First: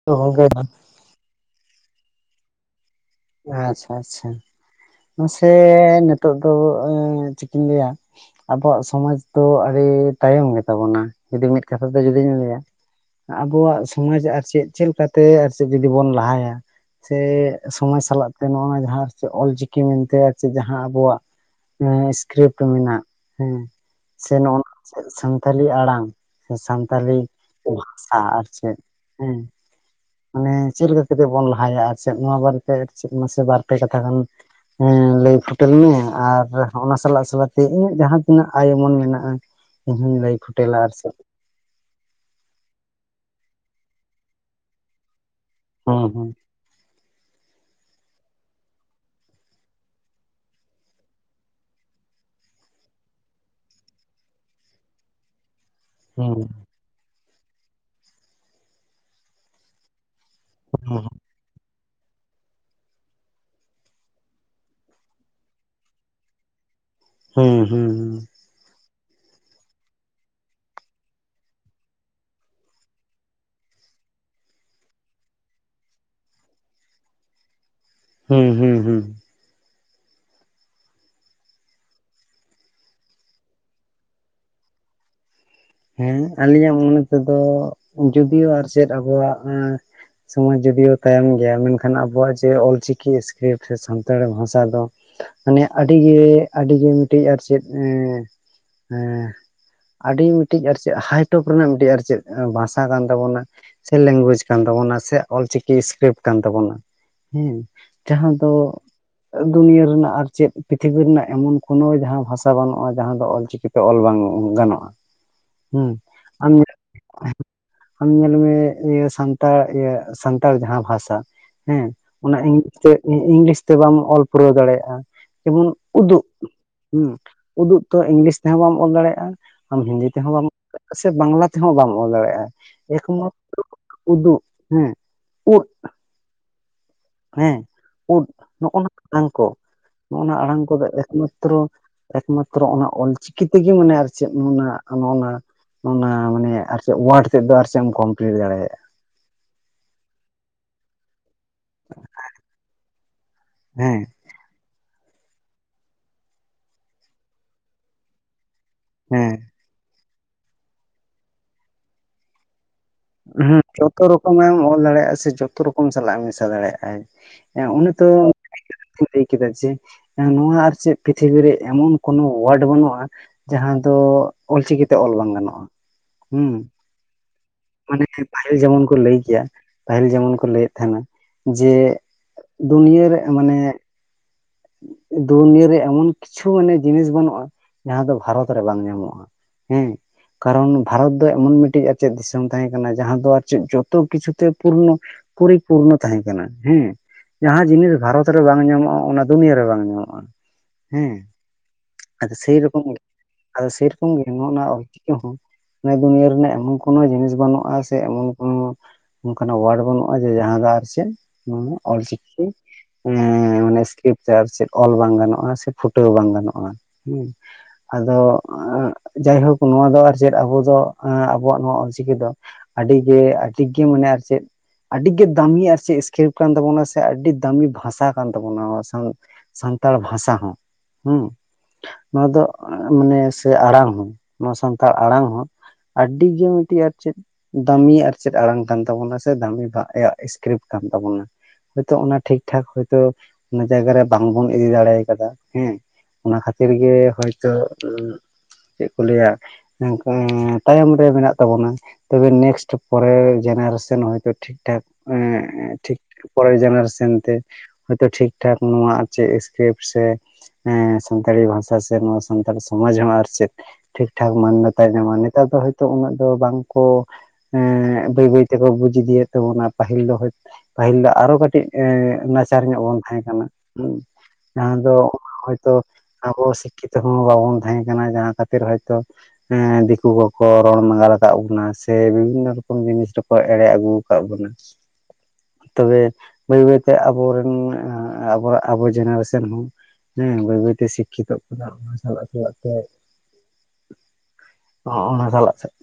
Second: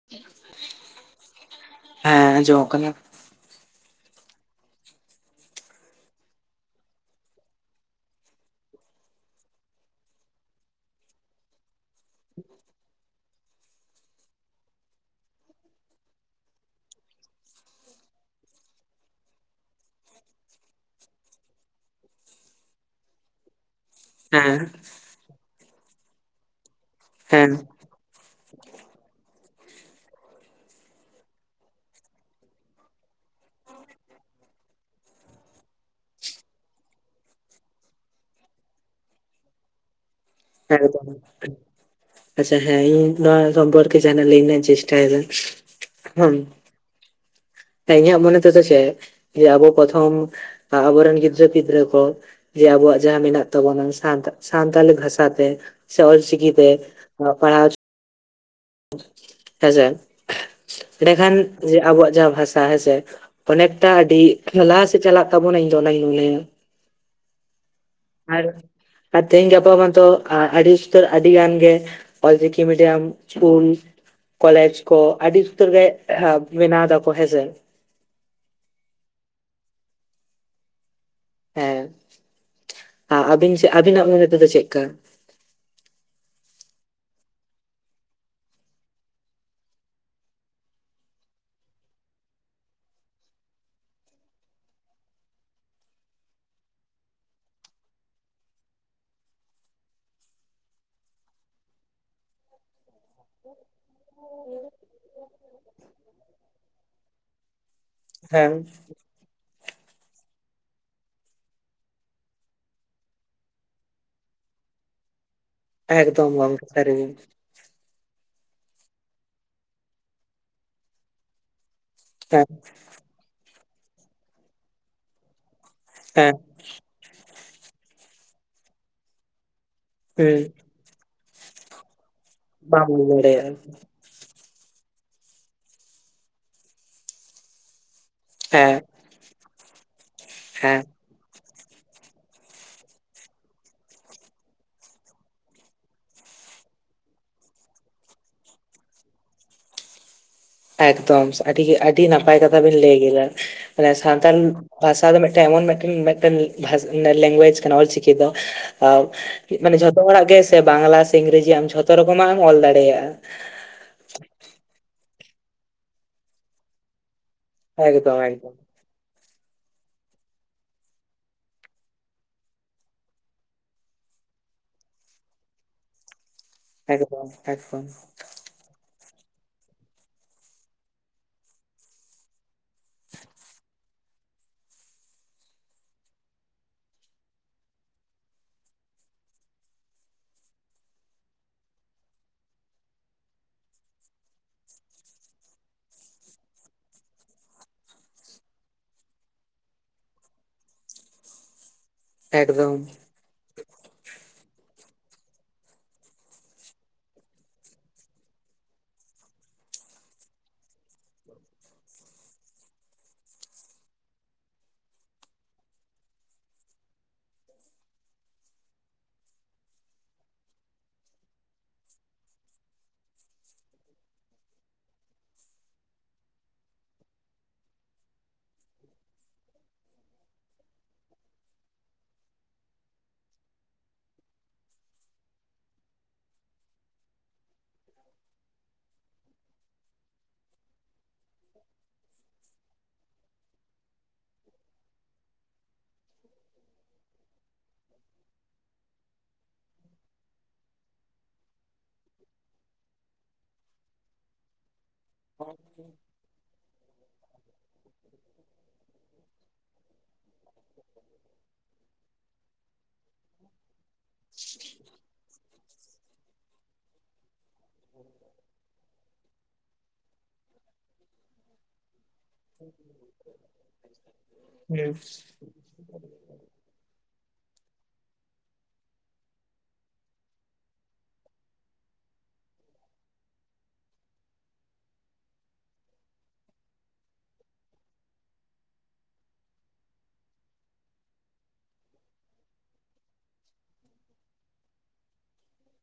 [unintelligible] ᱦᱮᱸ ᱟᱸᱡᱚᱢᱚᱜ ᱠᱟᱱᱟ᱾ ᱟᱪᱪᱷᱟ ᱟᱪᱪᱷᱟ᱾ ᱢᱟᱥᱮ ᱱᱤᱛᱚᱜ ᱫᱚ ᱚᱸ ᱪᱤᱠᱤᱧ ᱞᱟᱹᱭᱟ᱾ ᱟᱵᱚᱣᱟᱜ ᱥᱚᱢᱟᱡ ᱫᱚ ᱟᱹᱰᱤ ᱛᱟᱭᱚᱢ ᱜᱮᱛᱟᱵᱚᱱᱟ ᱡᱩᱫᱤ ᱢᱤᱫ ᱠᱟᱛᱷᱟ ᱛᱮ ᱡᱩᱫᱤᱧ ᱞᱟᱹᱭᱟ ᱟᱵᱚᱣᱟᱜ ᱥᱚᱢᱟᱡ ᱟᱨ ᱪᱮᱫ ᱪᱮᱫ ᱞᱮᱠᱟᱛᱮ ᱟᱨ ᱥᱮ ᱡᱩᱫᱤ ᱵᱚᱱ ᱞᱟᱦᱟᱭᱟ ᱥᱮ ᱥᱚᱢᱟᱡ ᱥᱟᱞᱟᱜ ᱛᱮ ᱱᱚᱜ ᱚᱱᱟ ᱡᱟᱦᱟᱸᱨ ᱥᱮ ᱚᱞᱪᱤᱠᱤ ᱢᱮᱱᱛᱮ ᱟᱨ ᱪᱮᱫ ᱡᱟᱦᱟᱸ ᱟᱵᱚᱣᱟᱜ ᱮᱸ ᱥᱠᱨᱤᱯᱴ ᱢᱮᱱᱟᱜ ᱦᱮᱸ ᱥᱮ ᱦᱮᱸ ᱱᱚᱜ-ᱱᱟ ᱪᱮᱫ ᱥᱟᱱᱛᱟᱞᱤ ᱟᱲᱟᱝ ᱥᱮ ᱥᱟᱱᱛᱟᱞᱤ ᱦᱮᱸ ᱵᱷᱟᱥᱟ ᱟᱨ ᱪᱮᱫ? ᱦᱮᱸ᱾ ᱢᱟᱱᱮ ᱪᱮᱫ ᱞᱮᱠᱟ ᱠᱟᱛᱮᱜ ᱵᱚᱱ ᱞᱟᱦᱟᱭᱟ ᱟᱨ ᱪᱮᱫ ᱱᱚᱣᱟ ᱵᱟᱨᱮ ᱟᱨ ᱪᱮᱫ ᱢᱟᱥᱮ ᱵᱟᱨ-ᱯᱮ ᱠᱟᱛᱷᱟ ᱜᱟᱱ ᱦᱮᱸ ᱞᱟᱹᱭ ᱯᱷᱚᱴᱮᱞ ᱢᱮ ᱟᱨ ᱦᱚᱸ-ᱚᱱᱟ ᱥᱟᱞᱟᱜ ᱥᱟᱞᱟᱜᱛᱮ ᱤᱧᱟᱹᱜ ᱡᱟᱦᱟᱸ ᱛᱤᱱᱟᱹᱜ ᱟᱭᱩᱢᱟᱹᱱ ᱢᱮᱱᱟᱜ-ᱟ᱾ ᱤᱧ ᱦᱩᱧ ᱞᱟᱹᱭ ᱠᱷᱩ ᱮᱠᱫᱚᱢ᱾ [inaudible] ᱟᱪᱪᱷᱟ ᱦᱮᱸ ᱤᱧ ᱱᱚᱣᱟ ᱥᱚᱢᱯᱚᱨᱠᱮ ᱡᱟᱦᱱᱟᱜ ᱞᱟᱹᱭ ᱨᱮᱱᱟᱜ ᱤᱧ ᱪᱮᱥᱴᱟᱭᱮᱫᱟ᱾ ᱦᱩᱸ ᱦᱩᱸ᱾ ᱦᱮᱸ ᱤᱧᱟᱹᱜ ᱢᱚᱱᱮ ᱛᱮᱫᱚ ᱪᱮᱫ, ᱡᱮ ᱟᱵᱚ ᱯᱨᱚᱛᱷᱚᱢ ᱟᱵᱚᱨᱮᱱ ᱜᱤᱫᱽᱨᱟᱹ ᱯᱤᱫᱽᱨᱟᱹ ᱠᱚ ᱡᱮ ᱟᱵᱚᱣᱟᱜ ᱡᱟᱦᱟᱸ ᱢᱮᱱᱟᱜ ᱛᱟᱵᱚᱱᱟ ᱥᱟᱱᱛ-ᱥᱟᱱᱛᱟᱞᱤ ᱵᱷᱟᱥᱟ ᱛᱮ ᱥᱮ ᱚᱞ ᱦᱮᱸ ᱪᱤᱠᱤ ᱛᱮ ᱚᱞᱚᱜᱼᱯᱟᱲᱦᱟᱣ ᱪᱚ ᱦᱮᱸᱥᱮ᱾ ᱮᱸᱰᱮᱠᱷᱟᱱ ᱡᱮ ᱟᱵᱚᱣᱟᱜ ᱡᱟᱦᱟᱸ ᱵᱷᱟᱥᱟ ᱦᱮᱸᱥᱮ ᱚᱱᱮᱠᱴᱟ ᱟᱹᱰᱤ ᱞᱟᱦᱟ ᱥᱮᱫ ᱪᱟᱞᱟᱜ ᱛᱟᱵᱚᱱᱟ ᱤᱧ ᱫᱚ ᱚᱱᱟᱜᱤᱧ ᱞᱮᱭᱟ᱾ ᱦᱩᱸ ᱦᱩᱸ ᱦᱩᱸ᱾ ᱟᱨᱼᱟᱨ ᱛᱮᱦᱮᱧ ᱜᱟᱯᱟ ᱢᱟᱛᱚ ᱟᱼᱟᱹᱰᱤ ᱩᱥᱛᱟᱹᱨ ᱟᱹᱰᱤ ᱜᱟᱱ ᱜᱮᱼᱼ Ol Chiki medium school college ᱠᱚ ᱟᱹᱰᱤ ᱩᱥᱛᱟᱹᱨ ᱜᱮ ᱮᱜᱼᱟ ᱵᱮᱱᱟᱣ ᱫᱟᱠᱚ ᱦᱮᱸᱥᱮ ᱦᱩᱸ ᱦᱩᱸ ᱦᱩᱸ ᱦᱮᱸ ᱟᱼᱟᱹᱵᱤᱱᱪᱮᱫ ᱟᱹᱵᱤᱱᱟᱜ ᱢᱮᱱ ᱛᱮ ᱫᱚ ᱪᱮᱜ ᱠᱟ? ᱦᱮᱸ ᱟᱞᱤᱧᱟᱜ ᱢᱚᱱᱮ ᱛᱮᱫᱚ ᱡᱚᱫᱤᱭᱳ ᱟᱨ ᱪᱮᱫ ᱟᱵᱚᱣᱟᱜ ᱮᱸ ᱥᱚᱢᱟᱡᱽ ᱡᱩᱫᱤᱭᱳ ᱛᱟᱭᱚᱢ ᱜᱮᱭᱟ ᱢᱮᱱᱠᱷᱟᱱ ᱟᱵᱚᱣᱟᱜ ᱡᱮ ᱚᱞ ᱪᱤᱠᱤ ᱥᱠᱨᱤᱯ ᱥᱮ ᱥᱟᱱᱛᱟᱲᱤ ᱵᱷᱟᱥᱟ ᱫᱚ, ᱢᱟᱱᱮ ᱟᱹᱰᱤᱜᱮ ᱟᱹᱰᱤᱜᱮ ᱢᱤᱫᱴᱤᱡ ᱟᱨ ᱪᱮᱫ ᱮᱸ ᱮᱻ ᱟᱹᱰᱤ ᱢᱤᱫᱴᱤᱡ ᱟᱨ ᱪᱮᱫ ᱦᱟᱭᱴᱚᱯ ᱨᱮᱱᱟᱜ ᱢᱤᱫᱴᱤᱡ ᱟᱨ ᱪᱮᱫ ᱵᱷᱟᱥᱟ ᱠᱟᱱ ᱛᱟᱵᱚᱱᱟ᱾ ᱥᱮ ᱞᱮᱝᱜᱩᱭᱮᱡ ᱠᱟᱱ ᱛᱟᱵᱳᱱᱟ ᱥᱮ ᱚᱞ ᱪᱤᱠᱤ ᱥᱠᱨᱤᱯᱴ ᱠᱟᱱ ᱛᱟᱵᱚᱱᱟ ᱦᱮᱸ᱾ ᱡᱟᱦᱟᱸ ᱫᱚ ᱦᱮᱸ ᱫᱩᱱᱤᱭᱟᱹ ᱨᱮᱱᱟᱜ ᱟᱨ ᱪᱮᱫ ᱯᱨᱤᱛᱷᱤᱵᱤ ᱨᱮᱱᱟᱜ ᱮᱢᱚᱱ ᱠᱳᱱᱳ ᱡᱟᱦᱟᱸ ᱵᱷᱟᱥᱟ ᱵᱟᱹᱱᱩᱜᱼᱟ ᱡᱟᱦᱟᱸ ᱫᱚ ᱚᱞᱪᱤᱠᱤ ᱛᱮ ᱚᱞ ᱵᱟᱝ ᱜᱟᱱᱚᱜᱼᱟ᱾ ᱦᱮᱸ ᱮᱠᱫᱚᱢ ᱟᱢ ᱜᱚᱢᱠᱮ ᱥᱟᱹᱨᱜᱮ ᱟᱢ ᱧᱮᱞ ᱢᱮ ᱤᱭᱟᱹ ᱥᱟᱱᱛᱟᱲ ᱤᱭᱟᱹ ᱥᱟᱱᱛᱟᱲ ᱡᱟᱦᱟᱸ ᱵᱷᱟᱥᱟ ᱦᱮᱸ ᱚᱱᱟ ᱦᱮᱸ ᱤᱝᱛᱮ ᱤᱝᱼᱤᱝᱞᱤᱥ ᱛᱮ ᱵᱟᱢ ᱚᱞ ᱯᱩᱨᱟᱹᱣ ᱫᱟᱲᱮᱭᱟᱜᱼᱟ ᱮᱢᱚᱱ ᱩᱫᱩᱜ ᱦᱮᱸ ᱦᱩᱸ ᱩᱫᱩᱜ ᱛᱚ ᱤᱝᱞᱤᱥ ᱛᱮᱦᱚᱸ ᱵᱟᱢ ᱚᱞ ᱫᱟᱲᱮᱭᱟᱜᱼᱟ ᱟᱢ ᱦᱤᱱᱫᱤ ᱛᱮᱦᱚᱸ ᱦᱩᱸ ᱵᱟᱢᱼᱼ ᱥᱮ ᱵᱟᱝᱞᱟ ᱛᱮᱦᱚᱸ ᱵᱟᱢ ᱚᱞ ᱫᱟᱲᱮᱭᱟᱜᱼᱟ ᱵᱟᱢ ᱞᱟᱹᱭ ᱮᱠᱢᱚᱛ ᱫᱟᱲᱮᱭᱟᱜᱼᱟ [unintelligible] ᱩᱫᱩᱜ ᱦᱮᱸ ᱩᱫ ᱦᱮᱸ ᱩᱫ ᱦᱮᱸ ᱱᱚᱜᱼᱚᱱᱟ ᱟᱲᱟᱝ ᱠᱚ ᱱᱚᱜᱼᱚᱱᱟ ᱟᱲᱟᱝ ᱦᱮᱸ ᱠᱚᱫᱚ ᱮᱠᱢᱟ ᱛᱨᱚ ᱮᱠᱢᱟᱛᱨᱚ ᱚᱱᱟ ᱚᱞ ᱪᱤᱠᱤ ᱛᱮᱜᱮ ᱢᱟᱱᱮ ᱟᱨ ᱪᱮᱫ ᱱᱚᱱᱟ, ᱱᱚᱜᱼᱱᱟᱼᱼ ᱚᱱᱟ ᱢᱟᱱᱮ ᱟᱨ ᱪᱮᱫ ᱳᱣᱟᱨᱰ ᱛᱮᱫ ᱫᱚ ᱟᱨ ᱪᱮᱫ ᱮᱢ ᱠᱚᱢᱯᱞᱤᱴ ᱫᱟᱲᱮᱭᱟᱜᱼᱟ᱾ ᱮᱠᱫᱚᱢ ᱟᱹᱰᱤ ᱜᱮ ᱟᱹᱰᱤ ᱱᱟᱯᱟᱭ ᱠᱟᱛᱷᱟ ᱵᱤᱱ ᱞᱟᱹᱭ ᱠᱮᱫᱟ ᱢᱟᱱᱮ ᱦᱮᱸ ᱥᱟᱱ ᱛᱟᱞ ᱵᱷᱟᱥᱟ ᱫᱚ ᱢᱤᱫᱴᱟᱝ ᱮᱢᱚᱱ ᱢᱤᱫᱴᱟᱝᱼᱢᱤᱫᱴᱟᱝ ᱞᱮᱝᱜᱩᱭᱮᱡᱽ ᱠᱟᱱᱟ ᱚᱞᱪᱤᱠᱤ ᱫᱚᱼᱼ ᱛᱟᱣ ᱦᱮᱸ ᱢᱟᱱᱮ ᱡᱷᱚᱛᱚ ᱦᱚᱲᱟᱜ ᱜᱮ ᱥᱮ ᱵᱟᱝᱞᱟ ᱥᱮ ᱤᱝᱨᱮᱡᱤ ᱟᱢ ᱡᱷᱚᱛᱚ ᱨᱚᱠᱚᱢᱟᱜ ᱮᱢ ᱚᱞ ᱫᱟᱲᱮᱭᱟᱜᱼᱟ᱾ ᱦᱩᱸ ᱡᱷᱚᱛᱚ ᱨᱚᱠᱚᱢᱟᱜ ᱮᱢ ᱚᱞ ᱫᱟᱲᱮᱭᱟᱜᱼᱟ ᱥᱮ ᱡᱷᱚᱛᱚ ᱨᱚᱠᱚᱢ ᱥᱟᱞᱟᱜ ᱮᱢ ᱢᱮᱥᱟ ᱫᱟᱲᱮᱭᱟᱜᱼᱟᱭ᱾ ᱦᱮᱸ ᱚᱱᱤ ᱛᱚ ᱮᱠᱫᱚᱢ ᱮᱠᱫᱚᱢ ᱛᱚ ᱞᱟᱹᱭ ᱠᱮᱫᱟ ᱡᱮ ᱱᱚᱣᱟ ᱟᱨ ᱪᱮᱫ ᱯᱨᱤᱛᱷᱤᱵᱤᱨ ᱨᱮ ᱮᱢᱚᱱ ᱠᱳᱱᱳ ᱳᱣᱟᱨᱰ ᱵᱟᱹᱱᱩᱜᱼᱟ ᱡᱟᱦᱟᱸ ᱫᱚ ᱚᱞ ᱪᱤᱠᱤᱛᱮ ᱚᱞ ᱵᱟᱝ ᱜᱟᱱᱚᱜᱼᱟ ᱦᱩᱸ᱾ ᱮᱠᱫᱚᱢ ᱮᱠᱫᱚᱢ᱾ ᱢᱟᱱᱮ ᱯᱟᱹᱦᱤᱞ ᱡᱮᱢᱚᱱ ᱠᱚ ᱞᱟᱹᱭ ᱠᱮᱭᱟ ᱯᱟᱹᱦᱤᱞ ᱡᱮᱢᱚᱱ ᱠᱚ ᱞᱟᱹᱭᱮᱫ ᱛᱟᱦᱮᱱᱟ ᱡᱮᱼᱼ ᱫᱩᱱᱭᱟᱹ ᱨᱮᱜ ᱢᱟᱱᱮᱼᱼ ᱫᱩᱱᱭᱟᱹᱨᱮ ᱮᱢᱚᱱ ᱠᱤᱪᱷᱩ ᱢᱟᱱᱮ ᱡᱤᱱᱤᱥ ᱵᱟᱹᱱᱩᱜᱼᱟ ᱡᱟᱦᱟᱸ ᱫᱚ ᱵᱷᱟᱨᱚᱛ ᱨᱮ ᱵᱟᱝ ᱧᱟᱢᱚᱜᱼᱟ᱾ ᱦᱮᱸᱼᱼ ᱠᱟᱨᱚᱱ ᱵᱷᱟᱨᱚᱛ ᱫᱚ ᱮᱢᱚᱱ ᱢᱤᱫᱴᱤᱡ ᱟᱨ ᱪᱮᱫ ᱫᱤᱥᱚᱢ ᱛᱟᱦᱮᱸ ᱠᱟᱱᱟ ᱡᱟᱦᱟᱸ ᱫᱚ ᱟᱨ ᱪᱮᱫ ᱡᱷᱚᱛᱚ ᱠᱤᱪᱷᱩ ᱛᱮ ᱯᱩᱨᱱᱚᱼᱼ ᱯᱚᱨᱤᱯᱩᱨᱱᱚ ᱛᱟᱦᱮᱸ ᱠᱟᱱᱟ ᱦᱮᱸ ᱡᱟᱦᱟᱸ ᱡᱤᱱᱤᱥ ᱵᱷᱟᱨᱚᱛ ᱨᱮ ᱵᱟᱝ ᱧᱟᱢᱚᱜᱼᱟ ᱚᱱᱟ ᱫᱩᱱᱤᱭᱟᱹ ᱨᱮ ᱵᱟᱝ ᱧᱟᱢᱚᱜᱼᱟ ᱦᱮᱸ ᱟᱫᱚ ᱥᱮᱭ ᱮᱠᱫᱚᱢ ᱨᱚᱠᱚᱢᱼᱼ ᱟᱫᱚ ᱥᱮᱨᱚᱠᱚᱢ ᱜᱮ ᱱᱚᱜ‌ᱼᱱᱟ ᱚᱞ ᱪᱤᱠᱤ ᱦᱚᱸᱼᱼ ᱱᱚᱣᱟ ᱫᱩᱱᱤᱭᱟᱹ ᱨᱮᱱᱟᱜ ᱮᱢᱚᱱ ᱠᱳᱱᱳ ᱡᱤᱱᱤᱥ ᱵᱟᱱᱩᱜᱼᱟ ᱥᱮ ᱮᱢᱚᱱ ᱠᱳᱱᱳ ᱚᱱᱠᱟᱱᱟᱜ ᱳᱣᱟᱨᱰ ᱵᱟᱹᱱᱩᱜᱼᱟ ᱡᱮ ᱡᱟᱦᱟᱸ ᱫᱚ ᱟᱨ ᱪᱮᱫ ᱢᱟᱱᱮ ᱚᱞ ᱪᱤᱠᱤᱼᱼ ᱚᱱᱮᱻ ᱢᱟᱱᱮ ᱥᱠᱨᱤᱯᱴ ᱛᱮ ᱟᱨ ᱪᱮᱫ ᱚᱞ ᱵᱟᱝ ᱜᱟᱱᱚᱜᱼᱟ ᱥᱮ ᱯᱷᱩᱴᱟᱹᱣ ᱵᱟᱝ ᱜᱟᱱᱚᱜᱼᱟ ᱦᱩᱸ᱾ ᱟᱫᱚ ᱮᱸᱜ ᱡᱟᱭᱦᱳᱠ ᱱᱚᱣᱟ ᱫᱚ ᱟᱨ ᱪᱮᱫ ᱟᱵᱚ ᱫᱚ ᱮᱸᱜ ᱟᱵᱚᱣᱟᱜ ᱱᱚᱣᱟ ᱚᱞ ᱪᱤᱠᱤ ᱫᱚ ᱟᱹᱰᱤᱜᱮ ᱟᱹᱰᱤᱜᱮ ᱢᱟᱱᱮ ᱟᱨ ᱪᱮᱫ᱾ ᱟᱹᱰᱤ ᱜᱮ ᱫᱟᱢᱤ ᱟᱨ ᱪᱮᱫ ᱥᱠᱨᱤᱯᱴ ᱠᱟᱱ ᱛᱟᱵᱚᱱᱟ ᱥᱮ ᱟᱹᱰᱤ ᱫᱟᱢᱤ ᱵᱷᱟᱥᱟ ᱠᱟᱱ ᱛᱟᱵᱚᱱᱟ ᱚᱱᱟ ᱥᱟᱶᱦᱮᱼᱼ ᱥᱟᱱᱛᱟᱲ ᱵᱷᱟᱥᱟ ᱦᱚᱸ, ᱦᱩᱸ᱾ ᱱᱚᱣᱟ ᱫᱚ ᱢᱟᱱᱮ ᱥᱮ ᱟᱲᱟᱝ ᱦᱚᱸ, ᱱᱚᱣᱟ ᱥᱟᱱᱛᱷᱟᱲ ᱟᱲᱟᱝ ᱦᱚᱸ᱾ ᱟᱰᱤ ᱜᱮ ᱢᱤᱱᱴᱤᱡ ᱟᱨ ᱪᱮᱫ ᱫᱟᱢᱤᱭᱟᱜ ᱟᱨ ᱪᱮᱫ ᱟᱲᱟᱝ ᱠᱟᱱ ᱛᱟᱵᱚᱱᱟ ᱥᱮ ᱫᱟᱢᱤᱭᱟᱜ ᱮ ᱤᱥᱠᱨᱤᱯᱴ ᱠᱟᱱ ᱛᱟᱵᱚᱱᱟ᱾ ᱦᱳᱭᱛᱳ ᱚᱱᱟ ᱴᱷᱤᱠ ᱴᱷᱟᱠ ᱦᱳᱭᱛᱚ ᱚᱱᱟ ᱡᱟᱭᱜᱟ ᱨᱮ᱾ ᱵᱟᱝᱵᱚᱱ ᱤᱫᱤ ᱫᱟᱲᱮ ᱠᱟᱫᱟ ᱦᱮᱸ ᱚᱱᱟ ᱠᱷᱟᱹᱛᱤᱨ ᱜᱮ ᱦᱚᱭᱛᱚ ᱪᱮᱱ ᱠᱚ ᱞᱟᱹᱭᱟ [unintelligible] ᱛᱟᱭᱚᱢ ᱨᱮ ᱢᱮᱱᱟᱜ ᱛᱟᱵᱚᱱᱟ᱾ ᱛᱚᱵᱮ ᱱᱮᱠᱥᱴ ᱯᱚᱨᱮᱨ ᱡᱮᱱᱟᱨᱮᱥᱚᱱ ᱦᱚᱭᱛᱚ ᱴᱷᱤᱠ ᱴᱷᱟᱠ᱾ ᱮ ᱴᱷᱤᱠ ᱯᱚᱨᱮ ᱡᱮᱱᱟᱨᱮᱥᱚᱱ ᱛᱮ ᱦᱚᱭᱛᱚ ᱴᱷᱤᱠ ᱴᱷᱟᱠ ᱱᱚᱣᱟ ᱪᱮᱫ ᱤᱥᱠᱨᱤᱯᱴ ᱥᱮ ᱮᱸ ᱥᱟᱱᱛᱟᱲᱤ ᱵᱷᱟᱥᱟ ᱥᱮ ᱱᱚᱣᱟ ᱥᱟᱱᱛᱟᱲ ᱥᱚᱢᱟᱡᱽ ᱦᱚᱸ ᱟᱨ ᱪᱮᱫ ᱴᱷᱤᱠ ᱴᱷᱟᱠ ᱢᱟᱹᱱᱱᱟᱹᱛᱟᱭ ᱧᱟᱢᱟ ᱱᱮᱛᱟᱨ ᱫᱚ ᱦᱚᱭᱛᱳ ᱩᱱᱟᱹᱜ ᱫᱚ ᱵᱟᱝᱠᱚ ᱮᱸᱻ ᱵᱟᱹᱭ ᱵᱟᱹᱭ ᱛᱮᱠᱚ ᱵᱩᱡ ᱤᱫᱤᱭᱮᱫ ᱛᱟᱵᱚᱱᱟ ᱯᱟᱹᱦᱤᱞ ᱫᱚ ᱦᱚᱭ ᱯᱟᱹᱦᱤᱞ ᱫᱚ ᱟᱨᱚ ᱠᱟᱴᱤᱡ ᱮ ᱱᱟᱪᱟᱨ ᱧᱚᱜ ᱵᱚᱱ ᱛᱟᱦᱮᱸ ᱠᱟᱱᱟ ᱦᱩᱸ ᱡᱟᱦᱟᱸ ᱦᱩᱸ ᱫᱚ ᱛᱚ ᱟᱵᱚ ᱥᱤᱠᱠᱷᱤᱛᱚ ᱦᱚᱸ ᱵᱟᱵᱚᱱ ᱛᱟᱦᱮᱸ ᱠᱟᱱᱟ, ᱡᱟᱦᱟᱸ ᱠᱷᱟᱹᱛᱤᱨ ᱦᱚᱭᱛᱚ ᱦᱮᱸ ᱫᱤᱠᱩ ᱠᱚᱠᱚ ᱨᱚᱲ ᱢᱟᱜᱟᱞ ᱟᱠᱟᱜ ᱵᱚᱱᱟ ᱥᱮ ᱵᱤᱵᱷᱤᱱᱱᱚ ᱨᱚᱠᱚᱢ ᱡᱤᱱᱤᱥ ᱨᱮᱠᱚ ᱮᱲᱮ ᱟᱜᱩ ᱟᱠᱟᱱ ᱵᱚᱱᱟ᱾ ᱛᱚᱵᱮ ᱵᱟᱹᱭ ᱵᱟᱹᱭᱛᱮ ᱟᱵᱚᱨᱮᱱ ᱟᱵᱚᱣᱟᱜ ᱟᱵᱚ ᱡᱮᱱᱟᱨᱮᱥᱚᱱ ᱦᱚᱸ ᱦᱮᱸ ᱵᱟᱹᱭ ᱵᱟᱹᱭ ᱛᱮ ᱥᱤᱠᱠᱷᱤᱛᱚᱜ ᱠᱟᱱᱟ, ᱚᱱᱟ ᱥᱟᱞᱟᱜ ᱥᱟᱞᱟᱜ ᱛᱮ ᱚ [unintelligible]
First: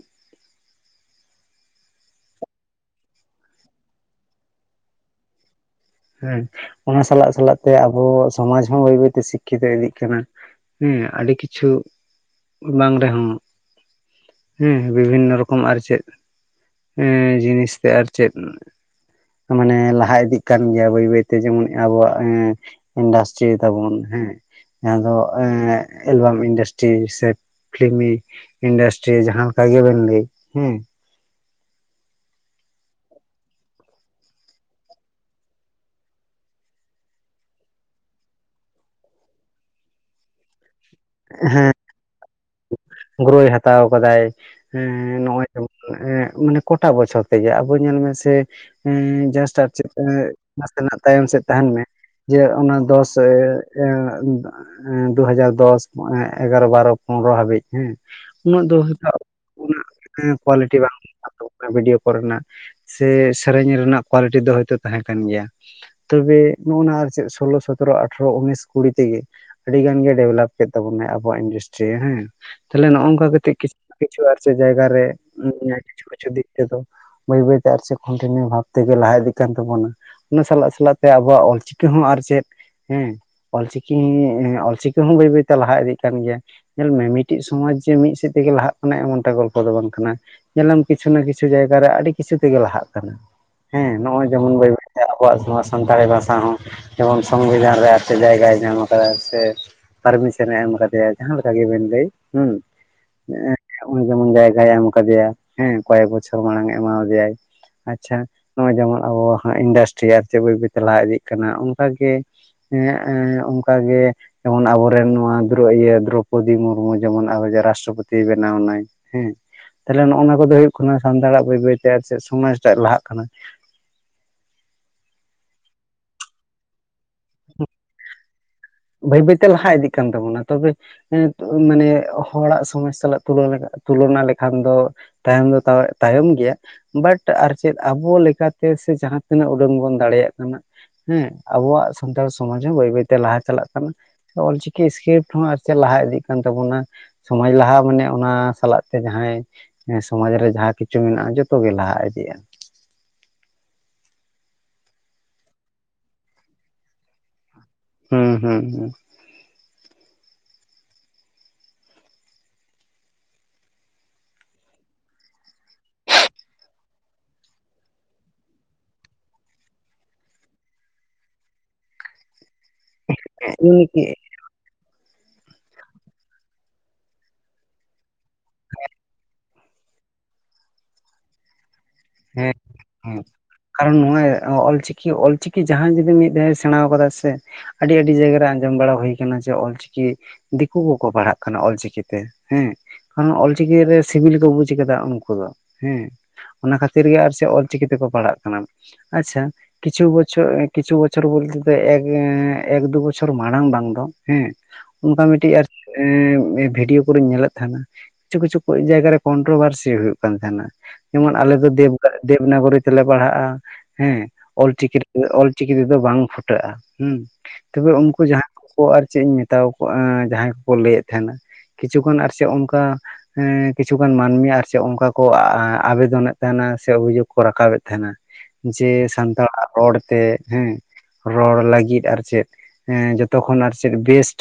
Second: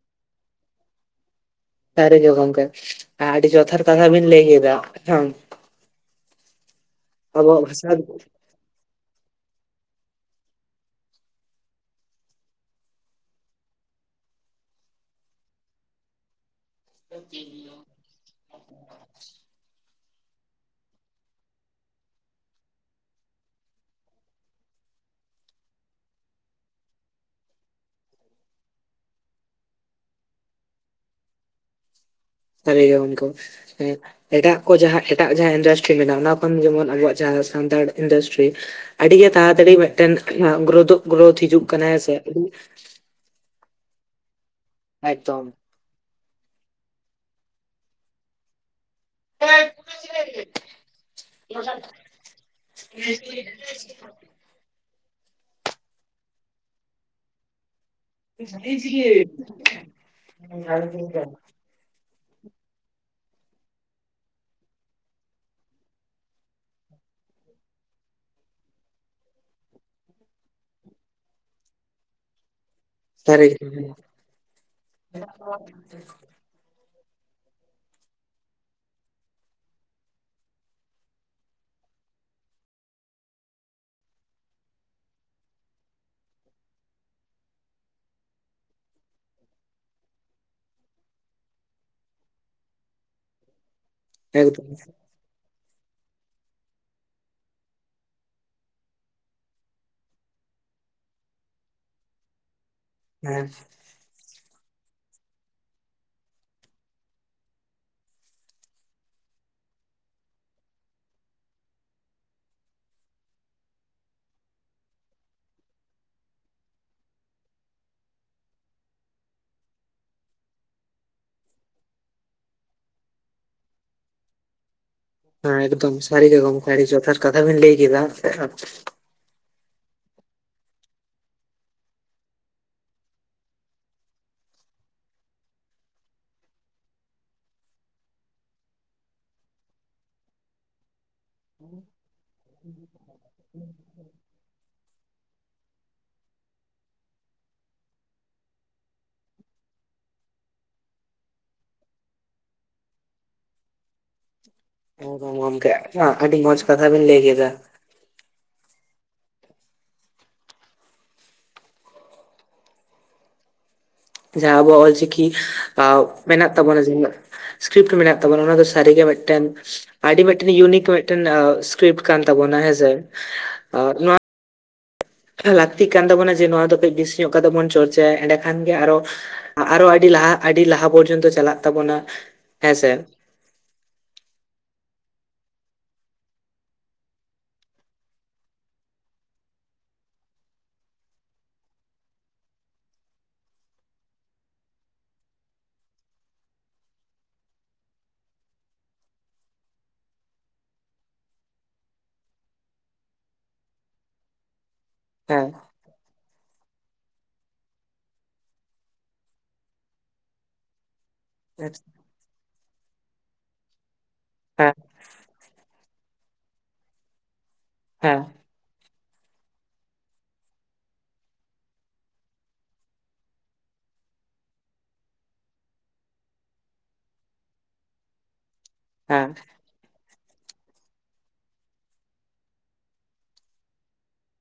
ᱥᱟᱨᱤ ᱜᱮ ᱜᱚᱝᱠᱮ ᱟᱰᱤ ᱡᱚᱛᱷᱟᱛ ᱠᱟᱛᱷᱟ ᱵᱤᱱ ᱞᱟᱹᱭ ᱠᱮᱫᱟ, ᱦᱮᱸ᱾ ᱦᱮᱸ, ᱚᱱᱟ ᱥᱟᱞᱟᱜ ᱥᱟᱞᱟᱜ ᱟᱵᱚᱣᱟᱜ ᱛᱮ ᱵᱷᱟᱥᱟ ᱟᱵᱚ ᱥᱚᱢᱟᱡ ᱦᱚᱸ ᱵᱟᱹᱭ ᱵᱟᱹᱭᱛᱮ ᱥᱤᱠᱠᱷᱤᱛᱚ ᱤᱫᱤᱜ ᱠᱟᱱᱟ ᱦᱮᱸ ᱟᱹᱰᱤ ᱠᱤᱪᱷᱩ ᱵᱟᱝ ᱨᱮᱦᱚᱸ, ᱦᱮᱸ ᱵᱤᱵᱷᱤᱱᱱᱚ ᱨᱚᱠᱚᱢ ᱟᱨ ᱪᱮᱫ ᱮᱸ ᱡᱤᱱᱤᱥᱛᱮ ᱟᱨ ᱪᱮᱫ ᱢᱟᱱᱮ ᱞᱟᱦᱟ ᱤᱫᱤᱜ ᱠᱟᱱ ᱜᱮᱭᱟ ᱵᱟᱹᱭ ᱵᱟᱹᱭᱛᱮ, ᱡᱮᱢᱚᱱ ᱟᱵᱚᱣᱟᱜ ᱤᱱᱰᱟᱥᱴᱨᱤ ᱛᱟᱵᱚᱱ ᱦᱮᱸ᱾ ᱡᱟᱦᱟᱸ ᱫᱚ ᱮᱸ ᱮᱞᱵᱟᱢ ᱤᱱᱰᱟᱥᱴᱨᱤ ᱥᱮ ᱯᱷᱤᱞᱢᱤ ᱤᱱᱰᱟᱥᱴᱨᱤ ᱡᱟᱦᱟᱸ ᱞᱮᱠᱟ ᱜᱮᱵᱮᱱ ᱞᱟᱹᱭ ᱦᱮᱸ᱾ ᱥᱟᱹᱨᱤ ᱜᱮ ᱜᱚᱝᱠᱮ, ᱮᱸ᱾ ᱮᱴᱟᱜ ᱠᱚ ᱡᱟᱦᱟᱸ ᱮᱴᱟᱜ ᱡᱟᱦᱟᱸ ᱤᱱᱰᱟᱥᱴᱨᱤ ᱢᱮᱱᱟᱜ-ᱟ, ᱚᱱᱟ ᱠᱷᱚᱱ ᱡᱮᱢᱚᱱ ᱟᱵᱚᱣᱟᱜ ᱡᱟᱦᱟᱸ ᱥᱟᱱᱛᱟᱲ ᱤᱱᱰᱟᱥᱴᱨᱤ᱾ ᱟᱹᱰᱤᱜᱮ ᱛᱟᱲᱟᱛᱟᱲᱤ ᱢᱤᱫᱴᱮᱱ ᱜᱨᱳᱫᱳᱜ ᱜᱨᱳᱛᱷ ᱦᱤᱡᱩᱜ ᱠᱟᱱᱟᱭ ᱦᱮᱥᱮ᱾ ᱜᱨᱤᱭ ᱦᱟᱛᱟᱣ ᱠᱟᱫᱟᱭ, ᱮᱠᱫᱚᱢ ᱱᱚᱜ-ᱚᱭ ᱛᱚ᱾ ᱮ ᱢᱟᱱᱮ ᱠᱚᱴᱟ ᱵᱚᱪᱷᱚᱨ ᱛᱮᱜᱮ, ᱟᱵᱚ ᱧᱮᱞ ᱢᱮᱥᱮ ᱮ ᱡᱟᱥ ᱪᱮ ᱱᱟᱥᱮᱱᱟᱜ ᱛᱟᱭᱚᱢ ᱥᱮᱫ ᱛᱟᱦᱮᱱ ᱢᱮ, ᱡᱮ ᱚᱱᱟ ᱫᱚᱥ ᱮ ᱫᱩ ᱦᱟᱡᱟᱨ ᱫᱚᱥ ᱮᱜᱟᱨᱚ ᱵᱟᱨᱚ ᱯᱚᱱᱮᱨᱚ ᱦᱟᱹᱵᱤᱡ ᱦᱮᱸ᱾ ᱩᱱᱟᱹᱜ ᱫᱚ ᱦᱩᱭᱛᱚ ᱩᱱᱟᱹᱜ ᱠᱳᱣᱟᱞᱤᱴᱤ ᱵᱟᱱᱩᱜ-ᱟ ᱵᱷᱤᱰᱭᱳ ᱠᱚ ᱨᱮᱱᱟᱜ ᱥᱮ ᱥᱮᱨᱮᱧ ᱨᱮᱱᱟᱜ ᱠᱳᱣᱟᱞᱤᱴᱤ ᱫᱚ ᱦᱚᱭᱛᱳ ᱛᱟᱦᱮᱸ ᱠᱟᱱ ᱜᱮᱭᱟ᱾ ᱛᱚᱵᱮ ᱱᱚᱜ-ᱱᱟ ᱟᱨ ᱪᱮᱫ ᱥᱳᱞᱳ ᱥᱚᱛᱮᱨᱚ ᱟᱴᱷᱨᱚ ᱩᱱᱤᱥ ᱠᱩᱲᱤ ᱛᱮᱜᱮ᱾ ᱟᱹᱰᱤ ᱜᱟᱱ ᱜᱮ ᱰᱮᱵᱷᱞᱚᱯ ᱠᱮᱫ ᱛᱟᱵᱚᱱᱟᱭ ᱟᱵᱚᱭᱟᱜ ᱤᱱᱰᱟᱥᱴᱨᱤ᱾ ᱪᱮ ᱦᱮᱸ ᱛᱟᱦᱮ ᱱᱚᱜ-ᱚ ᱱᱚᱝᱠᱟ ᱥᱟᱹᱨᱤ ᱠᱟᱛᱮᱜ ᱠᱤᱪᱷᱩ ᱠᱤᱪᱷᱩ ᱟᱨ ᱡᱟᱭᱜᱟ ᱨᱮ ᱠᱤᱪᱷᱩ ᱠᱤᱪᱷᱩ ᱫᱤᱠ ᱛᱮᱫᱚ ᱵᱟᱹᱭ ᱵᱟᱹᱭᱛᱮ ᱟᱨ ᱠᱚᱱᱴᱤᱱᱤᱭ ᱵᱷᱟᱵᱽ ᱛᱮᱜᱮ ᱞᱟᱦᱟ ᱤᱫᱤᱜ ᱠᱟᱱ ᱛᱟᱵᱚᱱᱟ᱾ ᱚᱱᱟ ᱥᱟᱞᱟᱜ ᱥᱟᱞᱟᱜ ᱛᱮ ᱟᱵᱚᱣᱟᱜ ᱚᱞ ᱪᱤᱠᱤ ᱦᱚᱸ ᱟᱨ ᱪᱮᱫ ᱦᱩᱸ, ᱚᱞᱪᱤᱠᱤ ᱚᱞᱪᱤᱠᱤ ᱦᱚᱸ ᱵᱟᱹᱭ ᱵᱟᱹᱭᱛᱮ ᱞᱟᱦᱟ ᱤᱫᱤᱜ ᱠᱟᱱ ᱜᱮᱭᱟ᱾ ᱧᱮᱞ ᱢᱮ ᱢᱤᱫᱴᱤᱡ ᱥᱚᱢᱟᱡᱽ ᱡᱮ ᱢᱤᱫ ᱥᱮᱫ ᱛᱮᱜᱮ ᱞᱟᱦᱟᱜ ᱠᱟᱱᱟ ᱮᱢᱚᱱᱴᱟᱜ ᱜᱚᱞᱯᱚ ᱫᱚ ᱵᱟᱝ ᱠᱟᱱᱟ᱾ ᱧᱮᱞᱟᱢ ᱠᱤᱪᱷᱩ ᱱᱟ ᱠᱤᱪᱷᱩ ᱡᱟᱭᱜᱟ ᱨᱮ ᱟᱹᱰᱤ ᱠᱤᱪᱷᱩ ᱛᱮᱜᱮ ᱞᱟᱦᱟᱜ ᱠᱟᱱᱟ ᱦᱮᱸ ᱱᱚᱜ-ᱚᱭ ᱡᱮᱢᱚᱱ ᱮᱠᱫᱚᱢ ᱵᱟᱹᱭ ᱵᱟᱹᱭ ᱛᱮ ᱟᱵ ᱵᱚᱣᱟᱜ ᱱᱚᱣᱟ ᱥᱟᱱᱛᱟᱲᱤ ᱵᱷᱟᱥᱟ ᱦᱚᱸ ᱡᱮᱢᱚᱱ ᱥᱚᱝᱵᱤᱫᱷᱟᱱ ᱨᱮ ᱟᱨ ᱪᱮᱱ ᱡᱟᱭᱜᱟᱭ ᱧᱟᱢ ᱟᱠᱟᱫᱟᱭ ᱥᱮ᱾ ᱯᱟᱨᱢᱤᱥᱚᱱᱮ ᱮᱢ ᱠᱟᱫᱮᱭᱟ ᱡᱟᱦᱟᱸ ᱞᱮᱠᱟ ᱜᱮᱵᱮᱱ ᱞᱟᱹᱭ ᱦᱩᱸ᱾ ᱦᱮᱸ ᱩᱱᱤ ᱡᱮᱢᱚᱱ ᱡᱟᱭᱜᱟᱭ ᱮᱢ ᱠᱟᱫᱮᱭᱟ ᱾ ᱦᱮᱸ ᱠᱚᱭᱮᱠ ᱵᱚᱪᱷᱚᱨ ᱢᱟᱲᱟᱝ ᱮᱢᱟ ᱟᱫᱮᱭᱟᱭ ᱾ ᱟᱪᱪᱷᱟ ᱱᱚᱜ-ᱚᱭ ᱡᱮᱢᱚᱱ ᱟᱵᱚ ᱤᱱᱰᱟᱥᱴᱨᱤ ᱟᱨ ᱪᱮᱫ ᱵᱟᱹᱭ ᱵᱟᱹᱭ ᱪᱟᱞᱟᱣ ᱤᱫᱤᱜ ᱠᱟᱱᱟ, ᱚᱱᱠᱟᱜᱮ ᱦᱮᱸ ᱚᱱᱠᱟ ᱜᱮ ᱡᱮᱢᱚᱱ ᱟᱵᱚᱨᱮᱱ ᱱᱚᱣᱟ ᱫᱨᱚ ᱤᱭᱟᱹ ᱫᱨᱚ ᱯᱚᱫᱤ ᱢᱩᱨᱢᱩ ᱡᱮᱢᱚᱱ ᱟᱵᱚ ᱨᱟᱥᱴᱨᱚᱯᱚᱛᱤ ᱵᱮᱱᱟᱣ ᱮᱱᱟᱭ ᱦᱮᱸ ᱾ ᱛᱟᱦᱞᱮ ᱱᱚᱜ-ᱚ ᱱᱚᱣᱟ ᱠᱚᱫᱚ ᱦᱩᱭᱩᱜ ᱠᱟᱱᱟ ᱥᱟᱱᱛᱟᱲᱟᱜ ᱵᱟᱹᱭ ᱵᱟᱹᱭ ᱛᱮ ᱟᱨ ᱪᱮᱫ ᱥᱚᱢᱟᱡᱽ ᱴᱟᱜ ᱞᱟᱦᱟᱜ ᱠᱟᱱᱟ ᱾ ᱦᱮᱸ ᱮᱠᱫᱚᱢ ᱥᱟᱹᱨᱤ ᱜᱮ ᱜᱚᱝᱠᱮ ᱟᱹᱰᱤ ᱡᱚᱛᱷᱟᱛ ᱠᱟᱛᱷᱟ ᱵᱤᱱ ᱞᱟᱹᱭ ᱠᱮᱫᱟ ᱾ [inaudible] ᱵᱟᱹᱭ ᱵᱟᱹᱭ ᱛᱮ ᱞᱟᱦᱟ ᱤᱫᱤᱜ ᱠᱟᱱ ᱛᱟᱵᱚᱱᱟ ᱾ ᱛᱚᱵᱮ ᱦᱮᱸ ᱛᱚ ᱢᱟᱱᱮ ᱦᱚᱲᱟᱜ ᱥᱚᱢᱟᱡᱽ ᱥᱟᱞᱟᱜ ᱛᱩᱞᱚᱱᱟ ᱞᱮᱠᱷᱟᱱ ᱫᱚ ᱛᱟᱭᱚᱢ ᱫᱚ ᱛᱟᱣᱮᱜ ᱛᱟᱭᱚᱢ ᱜᱮᱭᱟ ᱾ ᱵᱟᱴ ᱟᱨ ᱪᱮᱫ ᱟᱵᱚ ᱞᱮᱠᱟ ᱛᱮ ᱥᱮ ᱡᱟᱦᱟᱸ ᱛᱤᱱᱟᱹᱜ ᱩᱰᱟᱹᱱ ᱵᱚᱱ ᱫᱟᱲᱮᱭᱟᱜ ᱠᱟᱱᱟ ᱦᱮᱸ ᱟᱵᱚᱣᱟᱜ ᱥᱟᱱᱛᱟᱲ ᱥᱚᱢᱟᱡᱽ ᱦᱚᱸ ᱵᱟᱹᱭ ᱵᱟᱹᱭ ᱛᱮ ᱞᱟᱦᱟ ᱪᱟᱞᱟᱜ ᱚᱞ ᱪᱤᱠᱤ ᱤᱥᱠᱨᱤᱯᱴ ᱦᱚᱸ ᱟᱨ ᱪᱮᱫ ᱞᱟᱦᱟ ᱤᱫᱤᱜ ᱠᱟᱱ ᱛᱟᱵᱚᱱᱟ ᱾ ᱥᱚᱢᱟᱡᱽ ᱞᱟᱦᱟᱜ-ᱟ, ᱢᱟᱱᱮ ᱚᱱᱟ ᱥᱟᱞᱟᱜ ᱛᱮ ᱡᱟᱦᱟᱸᱭ ᱦᱮᱸ ᱥᱚᱢᱟᱡᱽ ᱨᱮ ᱡᱟᱦᱟᱸ ᱠᱤᱪᱷᱩ ᱢᱮᱱᱟᱜ-ᱟ ᱡᱚᱛᱚ ᱜᱮ ᱞᱟᱦᱟ ᱤᱫᱤᱜ-ᱟ ᱾ ᱦᱚᱸ ᱜᱚᱝᱠᱮ ᱟᱹᱰᱤ ᱢᱚᱸᱡᱽ ᱠᱟᱛᱷᱟ ᱵᱤᱱ ᱞᱟᱹᱭ ᱠᱮᱫᱟ ᱾ ᱦᱩᱸ ᱦᱩᱸ ᱦᱩᱸ ᱾ ᱡᱟᱦᱟᱸ ᱟᱵᱚᱣᱟᱜ ᱚᱞ ᱪᱤᱠᱤ ᱢᱮᱱᱟᱜ ᱛᱟᱵᱚᱱᱟ [unintelligible] ᱥᱠᱨᱤᱯᱴ ᱢᱮᱱᱟᱜ ᱛᱟᱵᱚᱱᱟ ᱚᱱᱟ ᱫᱚ ᱥᱟᱹᱨᱤ ᱜᱮ ᱢᱤᱫᱴᱮᱱ ᱟᱹᱰᱤ ᱢᱤᱫᱴᱮᱱ ᱤᱭᱩᱱᱤᱠ ᱢᱤᱫᱴᱮᱱ ᱥᱠᱨᱤᱯᱴ ᱠᱟᱱ ᱛᱟᱵᱚᱱᱟ ᱦᱮᱸ ᱥᱮ ᱤᱭᱩᱱᱤᱠᱤ ᱾ ᱱᱚᱣᱟ ᱞᱟᱹᱠᱛᱤᱜ ᱠᱟᱱ ᱛᱟᱵᱚᱱᱟ ᱡᱮ ᱱᱚᱣᱟ ᱫᱚ ᱠᱟᱹᱡ ᱵᱤᱥᱤ ᱧᱚᱜ ᱠᱟᱛᱮᱜ ᱵᱚᱱ ᱪᱚᱨᱪᱟᱭᱟ, ᱮᱸᱰᱮ ᱠᱷᱟᱱ ᱜᱮ ᱟᱨᱚ ᱟᱨᱚ ᱟᱹᱰᱤ ᱞᱟᱦᱟ ᱟᱹᱰᱤ ᱞᱟᱦᱟ ᱯᱚᱨᱡᱚᱱᱛᱚ ᱪᱟᱞᱟᱜ ᱛᱟᱵᱚᱱᱟ ᱾ ᱦᱮᱸ [inaudible] ᱦᱩᱸ ᱾ ᱠᱟᱨᱚᱱ ᱱᱚᱜ-ᱚᱭ ᱚᱞ ᱪᱤᱠᱤ ᱚᱞ ᱪᱤᱠᱤ ᱡᱟᱦᱟᱸᱭ ᱡᱩᱫᱤ ᱢᱤᱫ ᱫᱷᱟᱣᱮ ᱥᱮᱬᱟᱣ ᱟᱠᱟᱫᱟ ᱥᱮ ᱟᱹᱰᱤ ᱟᱹᱰᱤ ᱡᱟᱭᱜᱟ ᱨᱮ ᱟᱸᱡᱚᱢ ᱵᱟᱲᱟ ᱦᱩᱭ ᱟᱠᱟᱱᱟ ᱡᱮ ᱚᱞ ᱪᱤᱠᱤ ᱫᱤᱠᱩ ᱠᱚᱠᱚ ᱯᱟᱲᱦᱟᱜ ᱠᱟᱱᱟ ᱚᱞ ᱪᱤᱠᱤ ᱛᱮ ᱦᱮᱸ ᱾ ᱠᱷᱟᱱ ᱚᱞ ᱪᱤᱠᱤ ᱨᱮ ᱥᱤᱵᱤᱞ ᱠᱚ ᱵᱩᱡᱽ ᱟᱠᱟᱫᱟ ᱩᱱᱠᱩ ᱫᱚ ᱦᱮᱸ ᱾ ᱚᱱᱟ ᱠᱷᱟᱹ ᱛᱤᱨ ᱜᱮ ᱟᱨ ᱪᱮᱜ ᱚᱞ ᱪᱤᱠᱤ ᱛᱮᱠᱚ ᱯᱟᱲᱦᱟᱜ ᱠᱟᱱᱟ ᱾ ᱟᱪᱪᱷᱟ ᱠᱤᱪᱷᱩ ᱵᱚᱪᱷᱚ ᱠᱤᱪᱷᱩ ᱵᱚᱪᱷᱚᱨ ᱵᱚᱞ ᱛᱮᱫᱚ ᱮᱸ ᱮᱠ ᱫᱩ ᱵᱚᱪᱷᱚᱨ ᱢᱟᱲᱟᱝ ᱵᱟᱝ ᱫᱚ ᱦᱮᱸ ᱚᱱᱠᱟ ᱦᱮᱸ ᱢᱤᱫᱴᱮᱱ ᱟᱨ ᱵᱷᱤᱰᱤᱭᱳ ᱠᱚᱨᱤᱧ ᱧᱮᱞᱮᱫ ᱛᱟᱦᱮᱱᱟ, ᱠᱤᱪᱷᱩ ᱠᱤᱪᱷᱩᱠ ᱡᱟᱭᱜᱟ ᱨᱮ ᱠᱚᱱᱴᱨᱚᱵᱷᱟᱨᱥᱤ ᱦᱩᱭᱩᱜ ᱠᱟᱱ ᱛᱟᱦᱮᱱᱟ ᱾ ᱡᱮᱢᱚᱱ ᱟᱞᱮ ᱫᱚ ᱦᱮᱸ ᱫᱮᱵᱽ ᱫᱮᱵᱽᱱᱟᱜᱚᱨᱤ ᱛᱮᱞᱮ ᱯᱟᱲᱦᱟᱜ-ᱟ ᱦᱮᱸ, ᱚᱞ ᱪᱤᱠᱤ ᱚᱞ ᱪᱤᱠᱤ ᱛᱮᱫᱚ ᱵᱟᱝ ᱯᱷᱩᱴᱟᱹᱜ-ᱟ ᱦᱩᱸ ᱛᱚᱵᱮ ᱩᱝᱠᱩ ᱦᱮᱸ ᱡᱟᱦᱟᱸ ᱚ ᱟᱨ ᱪᱮᱜ ᱤᱧ ᱢᱮᱛᱟᱣ ᱟᱠᱚᱣᱟ ᱡᱟᱦᱟᱸᱭ ᱠᱚᱠᱚ ᱞᱟᱹᱭᱮᱫ ᱛᱟᱦᱮᱱᱟ ᱠᱤᱪᱷᱩᱜᱟᱱ ᱟᱨ ᱪᱮᱫ ᱚᱝᱠᱟ ᱠᱤᱪᱷᱩᱜᱟᱱ ᱢᱟᱹᱱᱢᱤ ᱟᱨ ᱪᱮᱫ ᱚᱱᱠᱟ ᱠᱚ ᱟᱵᱮᱫᱚᱱ ᱮᱫ ᱛᱟᱦᱮᱱᱟ ᱥᱮ ᱚᱵᱷᱤᱡᱳᱜᱽ ᱠᱚ ᱨᱟᱠᱟᱵᱮᱫ ᱛᱟᱦᱮᱱᱟ ᱡᱮ, ᱦᱮᱸ ᱥᱟᱱᱛᱟᱲ ᱟᱜ ᱨᱚᱲ ᱛᱮ ᱦᱮᱸ ᱨᱚᱲ ᱞᱟᱹᱜᱤᱫ ᱟᱨ ᱪᱮᱫ ᱡᱚᱛᱚ ᱠᱷᱚᱱ ᱟᱨ ᱪᱮᱫ ᱵᱮᱥᱴ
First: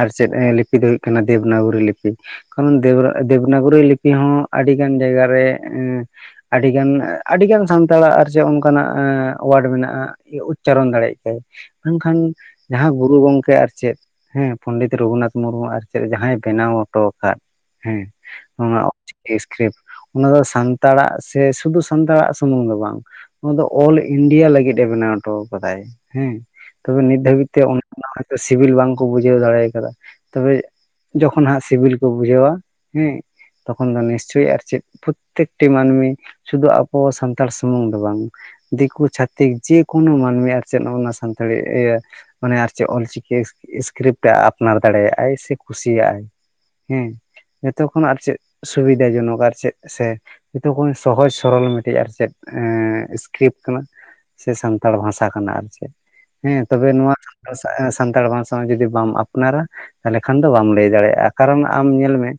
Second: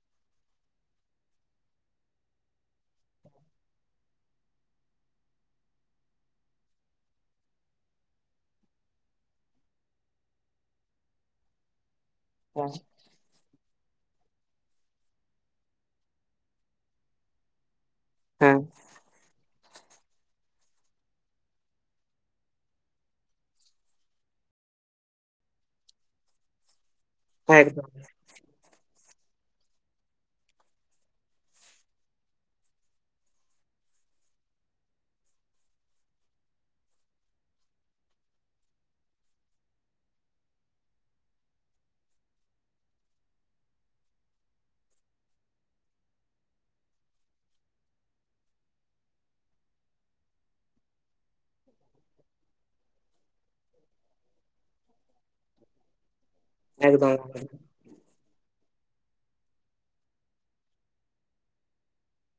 ᱟᱨ ᱪᱮᱫ ᱞᱤᱯᱤ ᱫᱚ ᱦᱩᱭᱩᱜ ᱠᱟᱱᱟ ᱫᱮᱵᱽᱱᱟᱜᱚᱨᱤ ᱞᱤᱯᱤ ᱾ ᱠᱟᱨᱚᱱ ᱫᱮᱵᱽᱨᱟ ᱫᱮᱵᱽᱱᱟᱜᱚᱨᱤ ᱞᱤᱯᱤ ᱦᱚᱸ ᱟᱹᱰᱤ ᱜᱟᱱ ᱡᱟᱭᱜᱟ ᱨᱮ ᱮᱸ ᱟᱹᱰᱤ ᱜᱟᱱ ᱟᱹᱰᱤ ᱜᱟᱱ ᱥᱟᱱᱛᱟᱲᱟᱜ ᱟᱨ ᱪᱮᱫ ᱚᱱᱠᱟᱱᱟᱜ ᱳᱣᱟᱨᱰ ᱢᱮᱱᱟᱜ-ᱟ ᱩᱪᱪᱟᱨᱚᱱ ᱫᱟᱲᱮᱭᱟᱜ ᱜᱮᱭᱟᱭ, ᱢᱮᱱᱠᱷᱟᱱ ᱦᱮᱸ ᱡᱟᱦᱟᱸ ᱜᱩᱨᱩ ᱜᱚᱝᱠᱮ ᱟᱨ ᱪᱮᱫ ᱦᱮᱸ ᱯᱚᱱᱰᱤᱛ ᱨᱟᱜᱷᱩᱱᱟᱛᱷ ᱢᱩᱨᱢᱩ ᱟᱨ ᱪᱮᱫ ᱡᱟᱦᱟᱸᱭ ᱵᱮᱱᱟᱣ ᱦᱚᱴᱚ ᱟᱠᱟᱫ [inaudible] ᱦᱮᱸ ᱦᱮᱸ [unintelligible] ᱥᱠᱨᱤᱯᱴ ᱚᱱᱟ ᱫᱚ ᱥᱟᱱᱛᱟᱲᱟᱜ ᱥᱮ ᱥᱩᱫᱩ ᱥᱟᱱᱛᱟᱲᱟᱜ ᱥᱩᱢᱩᱝ ᱫᱚ ᱵᱟᱝ ᱱᱚᱶᱟ ᱫᱚ ᱚᱞ ᱤᱱᱰᱤᱭᱟ ᱞᱟᱹᱜᱤᱫ ᱮ ᱵᱮᱱᱟᱣ ᱦᱚᱴᱚ ᱟᱠᱟᱫᱟᱭ ᱦᱮᱸ, ᱛᱚᱵᱮ ᱱᱤᱛ ᱫᱷᱟᱹᱵᱤᱡ ᱛᱮ ᱮᱠᱫᱚᱢ [unintelligible] ᱥᱤᱵᱤᱞ ᱵᱟᱝ ᱠᱚ ᱵᱩᱡᱷᱟᱹᱣ ᱫᱟᱲᱮ ᱟᱠᱟᱫᱟ, ᱛᱚᱵᱮ ᱡᱚᱠᱷᱚᱱ ᱦᱟᱸᱜ ᱥᱤᱵᱤᱞ ᱠᱚ ᱵᱩᱡᱷᱟᱹᱣᱟ ᱦᱮᱸ ᱛᱚᱠᱷᱚᱱ ᱫᱚ ᱱᱤᱥᱪᱚᱭ ᱟᱨ ᱪᱮᱫ ᱯᱨᱚᱛᱮᱠ ᱴᱤ ᱢᱟᱱᱢᱤ ᱥᱩᱫᱩ ᱟᱵᱚ ᱥᱟᱱᱛᱟᱲ ᱥᱩᱢᱩᱝ ᱫᱚ ᱵᱟᱝ ᱫᱤᱠᱩ ᱪᱷᱟᱛᱤᱠ ᱡᱮ ᱠᱳᱱᱳ ᱢᱟᱱᱢᱤ ᱟᱨ ᱪᱮᱫ ᱱᱚᱜᱼᱱᱟ ᱥᱟᱱᱛᱟᱲᱤ ᱤᱭᱟᱹ ᱢᱟᱱᱮ ᱟᱨ ᱪᱮᱫ ᱚᱞ ᱪᱤᱠᱤ ᱥᱠᱨᱤᱯᱴ ᱮ ᱟᱯᱱᱟᱨ ᱫᱟᱲᱮᱭᱟᱜᱼᱟᱭ ᱥᱮ ᱠᱩᱥᱤᱭᱟᱜᱼᱟᱭ ᱦᱮᱸ ᱡᱚᱛᱚ ᱠᱷᱚᱱᱟᱜ ᱟᱨ ᱪᱮᱫ ᱥᱩᱵᱤᱫᱟ ᱡᱚᱱᱚᱠ ᱟᱨ ᱪᱮᱫ ᱥᱮ ᱡᱚᱛᱚ ᱠᱷᱚᱱ ᱥᱚᱦᱚᱡ ᱥᱚᱨᱚᱞ ᱢᱤᱫ ᱴᱮᱡ ᱟᱨ ᱪᱮᱫ ᱥᱠᱨᱤᱯᱴ ᱠᱟᱱᱟ ᱥᱮ ᱥᱟᱱᱛᱟᱲ ᱵᱷᱟᱸᱥᱟ ᱠᱟᱱᱟ ᱟᱨ ᱪᱮᱫ ᱦᱮᱸ ᱛᱚᱵᱮ ᱮᱠᱫᱚᱢ ᱱᱚᱣᱟ ᱥᱟᱱᱛᱟᱲ ᱵᱷᱟᱸᱥᱟ ᱵᱟᱝ ᱡᱩᱫᱤ ᱵᱟᱢ ᱟᱯᱱᱟᱨᱟ ᱛᱟᱦᱞᱮ ᱠᱷᱟᱱ ᱫᱚ ᱵᱟᱢ ᱞᱟᱹᱭ ᱫᱟᱲᱮᱭᱟᱜᱼᱟ ᱠᱟᱨᱚᱱ ᱟᱢ ᱧᱮᱞ ᱢᱮ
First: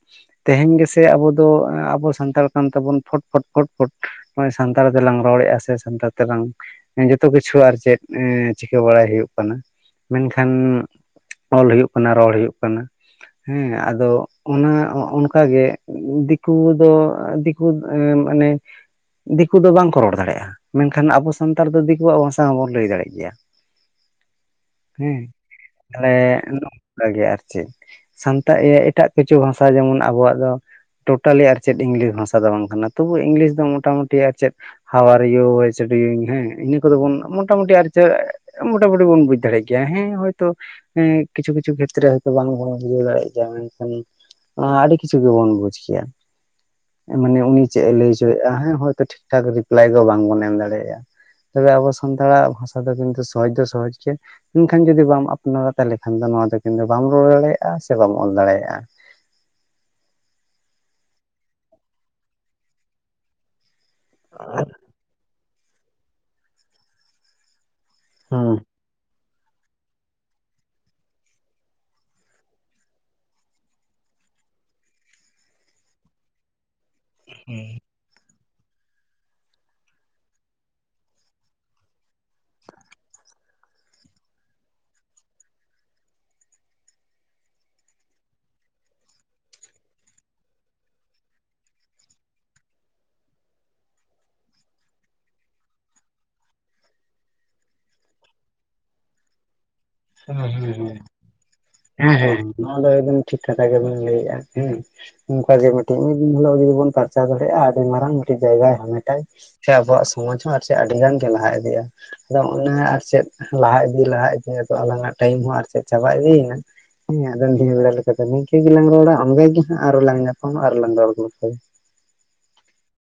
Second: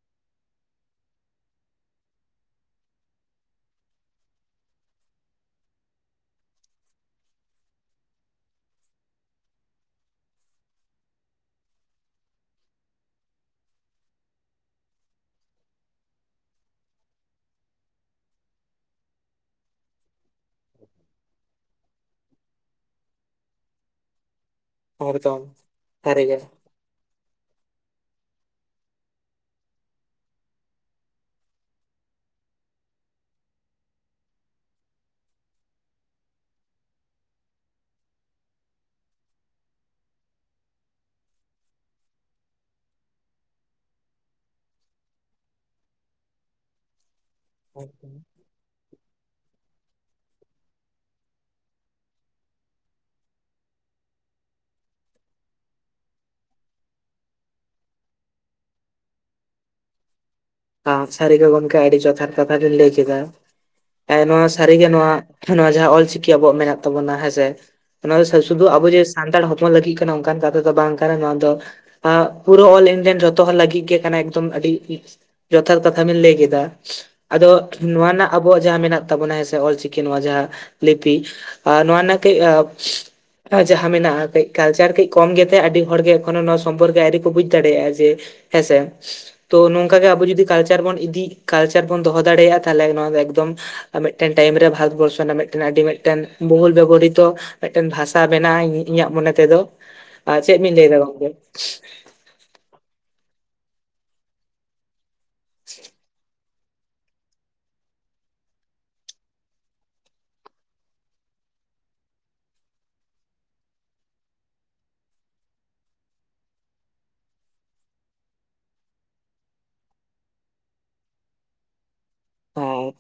ᱛᱮᱦᱮᱧ ᱜᱮᱥᱮ ᱟᱵᱳ ᱫᱚ ᱟᱵᱳ ᱥᱟᱱᱛᱟᱲ ᱠᱟᱱ ᱛᱟᱵᱚᱱ ᱯᱷᱚᱴ ᱯᱷᱚᱴ ᱯᱷᱚᱴ ᱱᱚᱭ ᱥᱟᱱᱛᱟᱲ ᱛᱮᱞᱟᱝ ᱨᱚᱲᱮᱫᱼᱟ ᱥᱮ ᱥᱟᱱᱛᱟᱲ ᱛᱮᱞᱟᱝ ᱡᱚᱛᱚ ᱠᱤᱪᱷᱩ ᱟᱨ ᱪᱮᱫ ᱪᱤᱠᱟᱹ ᱵᱟᱲᱟᱭ ᱦᱩᱭᱩᱜ ᱠᱟᱱᱟ ᱢᱮᱱᱠᱷᱟᱱ ᱚᱞ ᱦᱩᱭᱩᱜ ᱠᱟᱱᱟ ᱨᱚᱲ ᱦᱩᱭᱩᱜ ᱠᱟᱱᱟ ᱾ ᱦᱮᱸ ᱟᱫᱚ ᱚᱱᱟ ᱚᱱᱠᱟ ᱜᱮ ᱫᱤᱠᱩ ᱫᱚ ᱫᱤᱠᱩ ᱢᱟᱱᱮ ᱫᱤᱠᱩ ᱫᱚ ᱵᱟᱝᱠᱚ ᱨᱚᱲ ᱫᱟᱲᱮᱭᱟᱜᱼᱟ ᱢᱮᱱᱠᱷᱟᱱ ᱟᱵᱚ ᱥᱟᱱᱛᱟᱲ ᱫᱚ ᱫᱤᱠᱩᱣᱟᱜ ᱵᱷᱟᱥᱟ ᱦᱚᱸᱵᱚᱱ ᱞᱟᱹᱭ ᱫᱟᱲᱮᱜ ᱜᱮᱭᱟ ᱦᱮᱸ ᱮᱠᱫᱚᱢ ᱛᱟᱦᱞᱮ ᱥᱟᱹᱨᱤᱜᱮ ᱱᱚᱠᱟ ᱜᱮ ᱟᱨ ᱪᱮᱫ ᱥᱟᱱᱛᱟ ᱤᱭᱟᱹ ᱮᱴᱟᱜ ᱠᱤᱪᱷᱩ ᱵᱷᱟᱥᱟ ᱡᱮᱢᱚᱱ ᱟᱵᱚᱣᱟᱜ ᱫᱚ ᱴᱳᱴᱟᱞᱤ ᱟᱨ ᱪᱮᱫ ᱤᱧ ᱞᱟᱹᱭᱟ ᱵᱷᱟᱥᱟ ᱫᱚ ᱵᱟᱝ ᱠᱟᱱᱟ ᱛᱚᱵᱩ ᱤᱝᱞᱤᱥ ᱫᱚ ᱢᱚᱴᱟᱢᱩᱴᱤ ᱟᱨ ᱪᱮᱫ ᱦᱟᱣᱟᱨ ᱤᱭᱩ ᱳᱭᱥᱚᱰᱤᱝ ᱦᱮᱸ ᱤᱱᱟᱹ ᱠᱚᱫᱚ ᱵᱚᱱ ᱢᱚᱴᱟᱢᱩᱴᱤ ᱟᱨ ᱪᱮᱫ ᱢᱚᱴᱟᱢᱩᱴᱤ ᱵᱚᱱ ᱵᱩᱡ ᱫᱟᱲᱮᱭᱟᱜ ᱜᱮᱭᱟ ᱦᱮᱸ ᱦᱳᱭᱛᱳ ᱦᱮᱸ ᱠᱤᱷᱩ ᱠᱤᱪᱷᱩ ᱠᱷᱮᱛᱨᱮ ᱦᱳᱭ ᱛᱚ ᱵᱟᱝ ᱵᱩᱡᱷᱟᱹᱣ ᱫᱟᱲᱮᱭᱟᱜᱼᱟ ᱢᱮᱱᱠᱷᱟᱱ ᱚᱸᱻ ᱟᱰᱤ ᱠᱤᱪᱷᱩ ᱜᱮᱵᱚᱱ ᱵᱩᱡ ᱠᱮᱜ-ᱟ ᱢᱟᱱᱮ ᱩᱱᱤ ᱪᱮᱫ ᱮ ᱞᱟᱹᱭ ᱦᱚᱪᱚᱭᱮᱫᱼᱟ ᱦᱮᱸ ᱦᱚᱭ ᱛᱚ ᱴᱷᱤᱠ ᱴᱷᱟᱠ ᱨᱤᱯᱞᱟᱭ ᱫᱚ ᱵᱟᱝ ᱵᱚᱱ ᱮᱢ ᱫᱟᱲᱮᱭᱟᱜᱼᱟ ᱛᱚᱵᱮ ᱟᱵᱚ ᱥᱟᱱᱛᱟᱲᱟᱜ ᱵᱷᱟᱥᱟ ᱫᱚ ᱠᱤᱱᱛᱩ ᱥᱚᱦᱚᱡᱽ ᱫᱚ ᱥᱚᱦᱚᱡᱽ ᱜᱮᱭᱟ ᱢᱮᱱᱠᱷᱟᱱ ᱡᱩᱫᱤ ᱵᱟᱢ ᱟᱯᱱᱟᱨᱟ ᱛᱟᱦᱚᱞᱮ ᱠᱷᱟᱱ ᱫᱚ ᱱᱚᱣᱟ ᱫᱚ ᱠᱤᱱᱛᱩ ᱵᱟᱢ ᱨᱚᱲ ᱫᱟᱲᱮᱭᱟᱜᱼᱟ ᱥᱮ ᱵᱟᱢ ᱚᱞ ᱫᱟᱲᱮᱭᱟᱜᱼᱟ ᱾ ᱥᱟᱹᱨᱤᱜᱮ ᱜᱚᱢᱠᱮ ᱟᱹᱰᱤ ᱡᱚᱛᱷᱟᱛ ᱠᱟᱛᱷᱟ ᱵᱮᱱ ᱞᱟᱹᱭ ᱠᱮᱫᱟ ᱮ ᱱᱚᱣᱟ ᱥᱟᱹᱨᱤᱜᱮ ᱱᱚᱣᱟ ᱱᱚᱣᱟ ᱡᱟᱦᱟᱸ ᱚᱞᱪᱤᱠᱤ ᱟᱵᱚᱣᱟᱜ ᱢᱮᱱᱟᱜ ᱛᱟᱵᱚᱱᱟ ᱦᱮᱸᱥᱮ ᱚᱱᱟ ᱦᱮᱸ ᱥᱩᱫᱷᱩ ᱟᱵᱚ ᱡᱮ ᱥᱟᱱᱛᱟᱲ ᱦᱚᱯᱚᱱ ᱞᱟᱹᱜᱤᱫ ᱠᱟᱱᱟ ᱚᱱᱠᱟᱱ ᱠᱟᱛᱷᱟ ᱫᱚ ᱵᱟᱝ ᱠᱟᱱᱟ ᱱᱚᱣᱟ ᱫᱚ ᱯᱩᱨᱟᱹ ᱚᱞ ᱤᱱᱰᱤᱭᱟᱱ ᱡᱷᱚᱛᱚ ᱦᱚᱲ ᱞᱟᱹᱜᱤᱫ ᱜᱮ ᱠᱟᱱᱟ ᱮᱠᱫᱚᱢ ᱟᱹᱰᱤ ᱡᱚᱛᱷᱟᱛ ᱠᱟᱛᱷᱟ ᱵᱮᱱ ᱞᱟᱹᱭ ᱠᱮᱫᱟ ᱟᱫᱚ ᱱᱚᱣᱟ ᱨᱮᱱᱟᱜ ᱟᱵᱚᱣᱟᱜ ᱡᱟᱦᱟᱸ ᱢᱮᱱᱟᱜ ᱛᱟᱵᱚᱱᱟ ᱦᱮᱸ ᱥᱮ ᱚᱞᱪᱤᱠᱤ ᱱᱚᱣᱟ ᱡᱟᱦᱟᱸ ᱞᱤᱯᱤ ᱱᱚᱣᱟ ᱨᱮᱱᱟᱜ ᱠᱟᱹᱡ ᱡᱟᱦᱟᱸ ᱢᱮᱱᱟᱜᱼᱟ ᱠᱟᱹᱡ ᱠᱟᱞᱪᱟᱨ ᱠᱟᱹᱡ ᱠᱚᱢ ᱜᱮ ᱛᱮ ᱟᱹᱰᱤ ᱦᱚᱲᱜᱮ ᱮᱠᱷᱚᱱᱳ ᱱᱚᱣᱟ ᱥᱚᱢᱯᱚᱨᱠᱮ ᱟᱹᱣᱨᱤ ᱠᱚ ᱵᱩᱡ ᱫᱟᱲᱮᱭᱟᱜᱼᱟ ᱡᱮ ᱦᱮᱸᱥᱮ ᱛᱚ ᱱᱚᱝᱠᱟ ᱜᱮ ᱟᱵᱚ ᱡᱩ ᱫᱤ ᱠᱟᱞᱪᱟᱨ ᱵᱚᱱ ᱤᱫᱤ ᱠᱟᱞᱪᱟᱨ ᱵᱚᱱ ᱫᱚᱦᱚ ᱫᱟᱲᱮᱭᱟᱜᱼᱟ ᱛᱟᱦᱚᱞᱮ ᱱᱚᱣᱟ ᱮᱠᱫᱚᱢ ᱟᱨ ᱢᱤᱫᱴᱮᱱ ᱴᱟᱭᱤᱢ ᱨᱮ ᱵᱷᱟᱨᱚᱛᱵᱚᱨᱥᱚ ᱨᱮᱱᱟᱜ ᱢᱤᱫᱴᱮᱱ ᱟᱹᱰᱤ ᱢᱤᱫᱴᱮᱱ ᱵᱷᱚᱦᱩᱞ ᱵᱮᱵᱚᱦᱚᱨᱤᱛᱚ ᱢᱤᱫᱴᱮᱱ ᱵᱷᱟᱥᱟ ᱵᱮᱱᱟᱜ ᱤᱧᱟᱹᱜ ᱢᱚᱱᱮ ᱛᱮᱫᱚ ᱟᱨ ᱦᱮᱸ ᱪᱮᱫ ᱵᱮᱱ ᱞᱟᱹᱭ ᱦᱮᱸ ᱫᱟ ᱜᱚᱝᱠᱮ ᱦᱮᱸ ᱦᱮᱸ ᱱᱚᱣᱟ ᱫᱚ ᱮᱠᱫᱚᱢ ᱴᱷᱤᱠ ᱠᱟᱛᱷᱟ ᱜᱮᱵᱚᱱ ᱞᱟᱹᱭᱮᱜᱼᱟ ᱦᱮᱸ ᱩᱱᱠᱟ ᱜᱮ ᱢᱤᱫᱴᱮᱱ ᱩᱱ ᱦᱤᱞᱳᱜ ᱡᱩᱫᱤ ᱵᱚᱱ ᱯᱟᱨᱪᱟᱣ ᱫᱟᱲᱮᱭᱟᱜᱼᱟ ᱟᱹᱰᱤ ᱢᱟᱨᱟᱝ ᱢᱤᱫᱴᱤᱡ ᱡᱟᱭᱜᱟᱭ ᱦᱟᱢᱮᱴᱟᱭ ᱥᱮ ᱟᱵᱚᱣᱟᱜ ᱥᱚᱢᱟᱡ ᱦᱚᱸ ᱟᱹᱰᱤ ᱜᱟᱱ ᱜᱮ ᱞᱟᱦᱟ ᱤᱫᱤᱜᱼᱟ ᱟᱫᱚ ᱚᱱᱟ ᱟᱨ ᱪᱮᱫ ᱞᱟᱦᱟ ᱤᱫᱤ ᱞᱟᱦᱟ ᱤᱫᱤ ᱟᱞᱟᱝᱟᱜ ᱴᱟᱭᱤᱢ ᱦᱚᱸ ᱟᱨᱪᱮᱫ ᱪᱟᱵᱟ ᱤᱫᱤᱭᱮᱱᱟ ᱦᱮᱸ ᱟᱫᱚ [unintelligible] ᱱᱤᱝᱠᱟᱹ ᱜᱮᱞᱟᱝ ᱨᱚᱲᱟ ᱚᱱᱠᱟ ᱜᱮ ᱦᱟᱸᱜ ᱟᱨᱚ ᱞᱟᱝ ᱧᱟᱯᱟᱢ ᱟᱨᱞᱟᱝ ᱨᱚᱲ ᱜᱚᱞᱯᱚᱭᱟ ᱾ ᱦᱳᱭ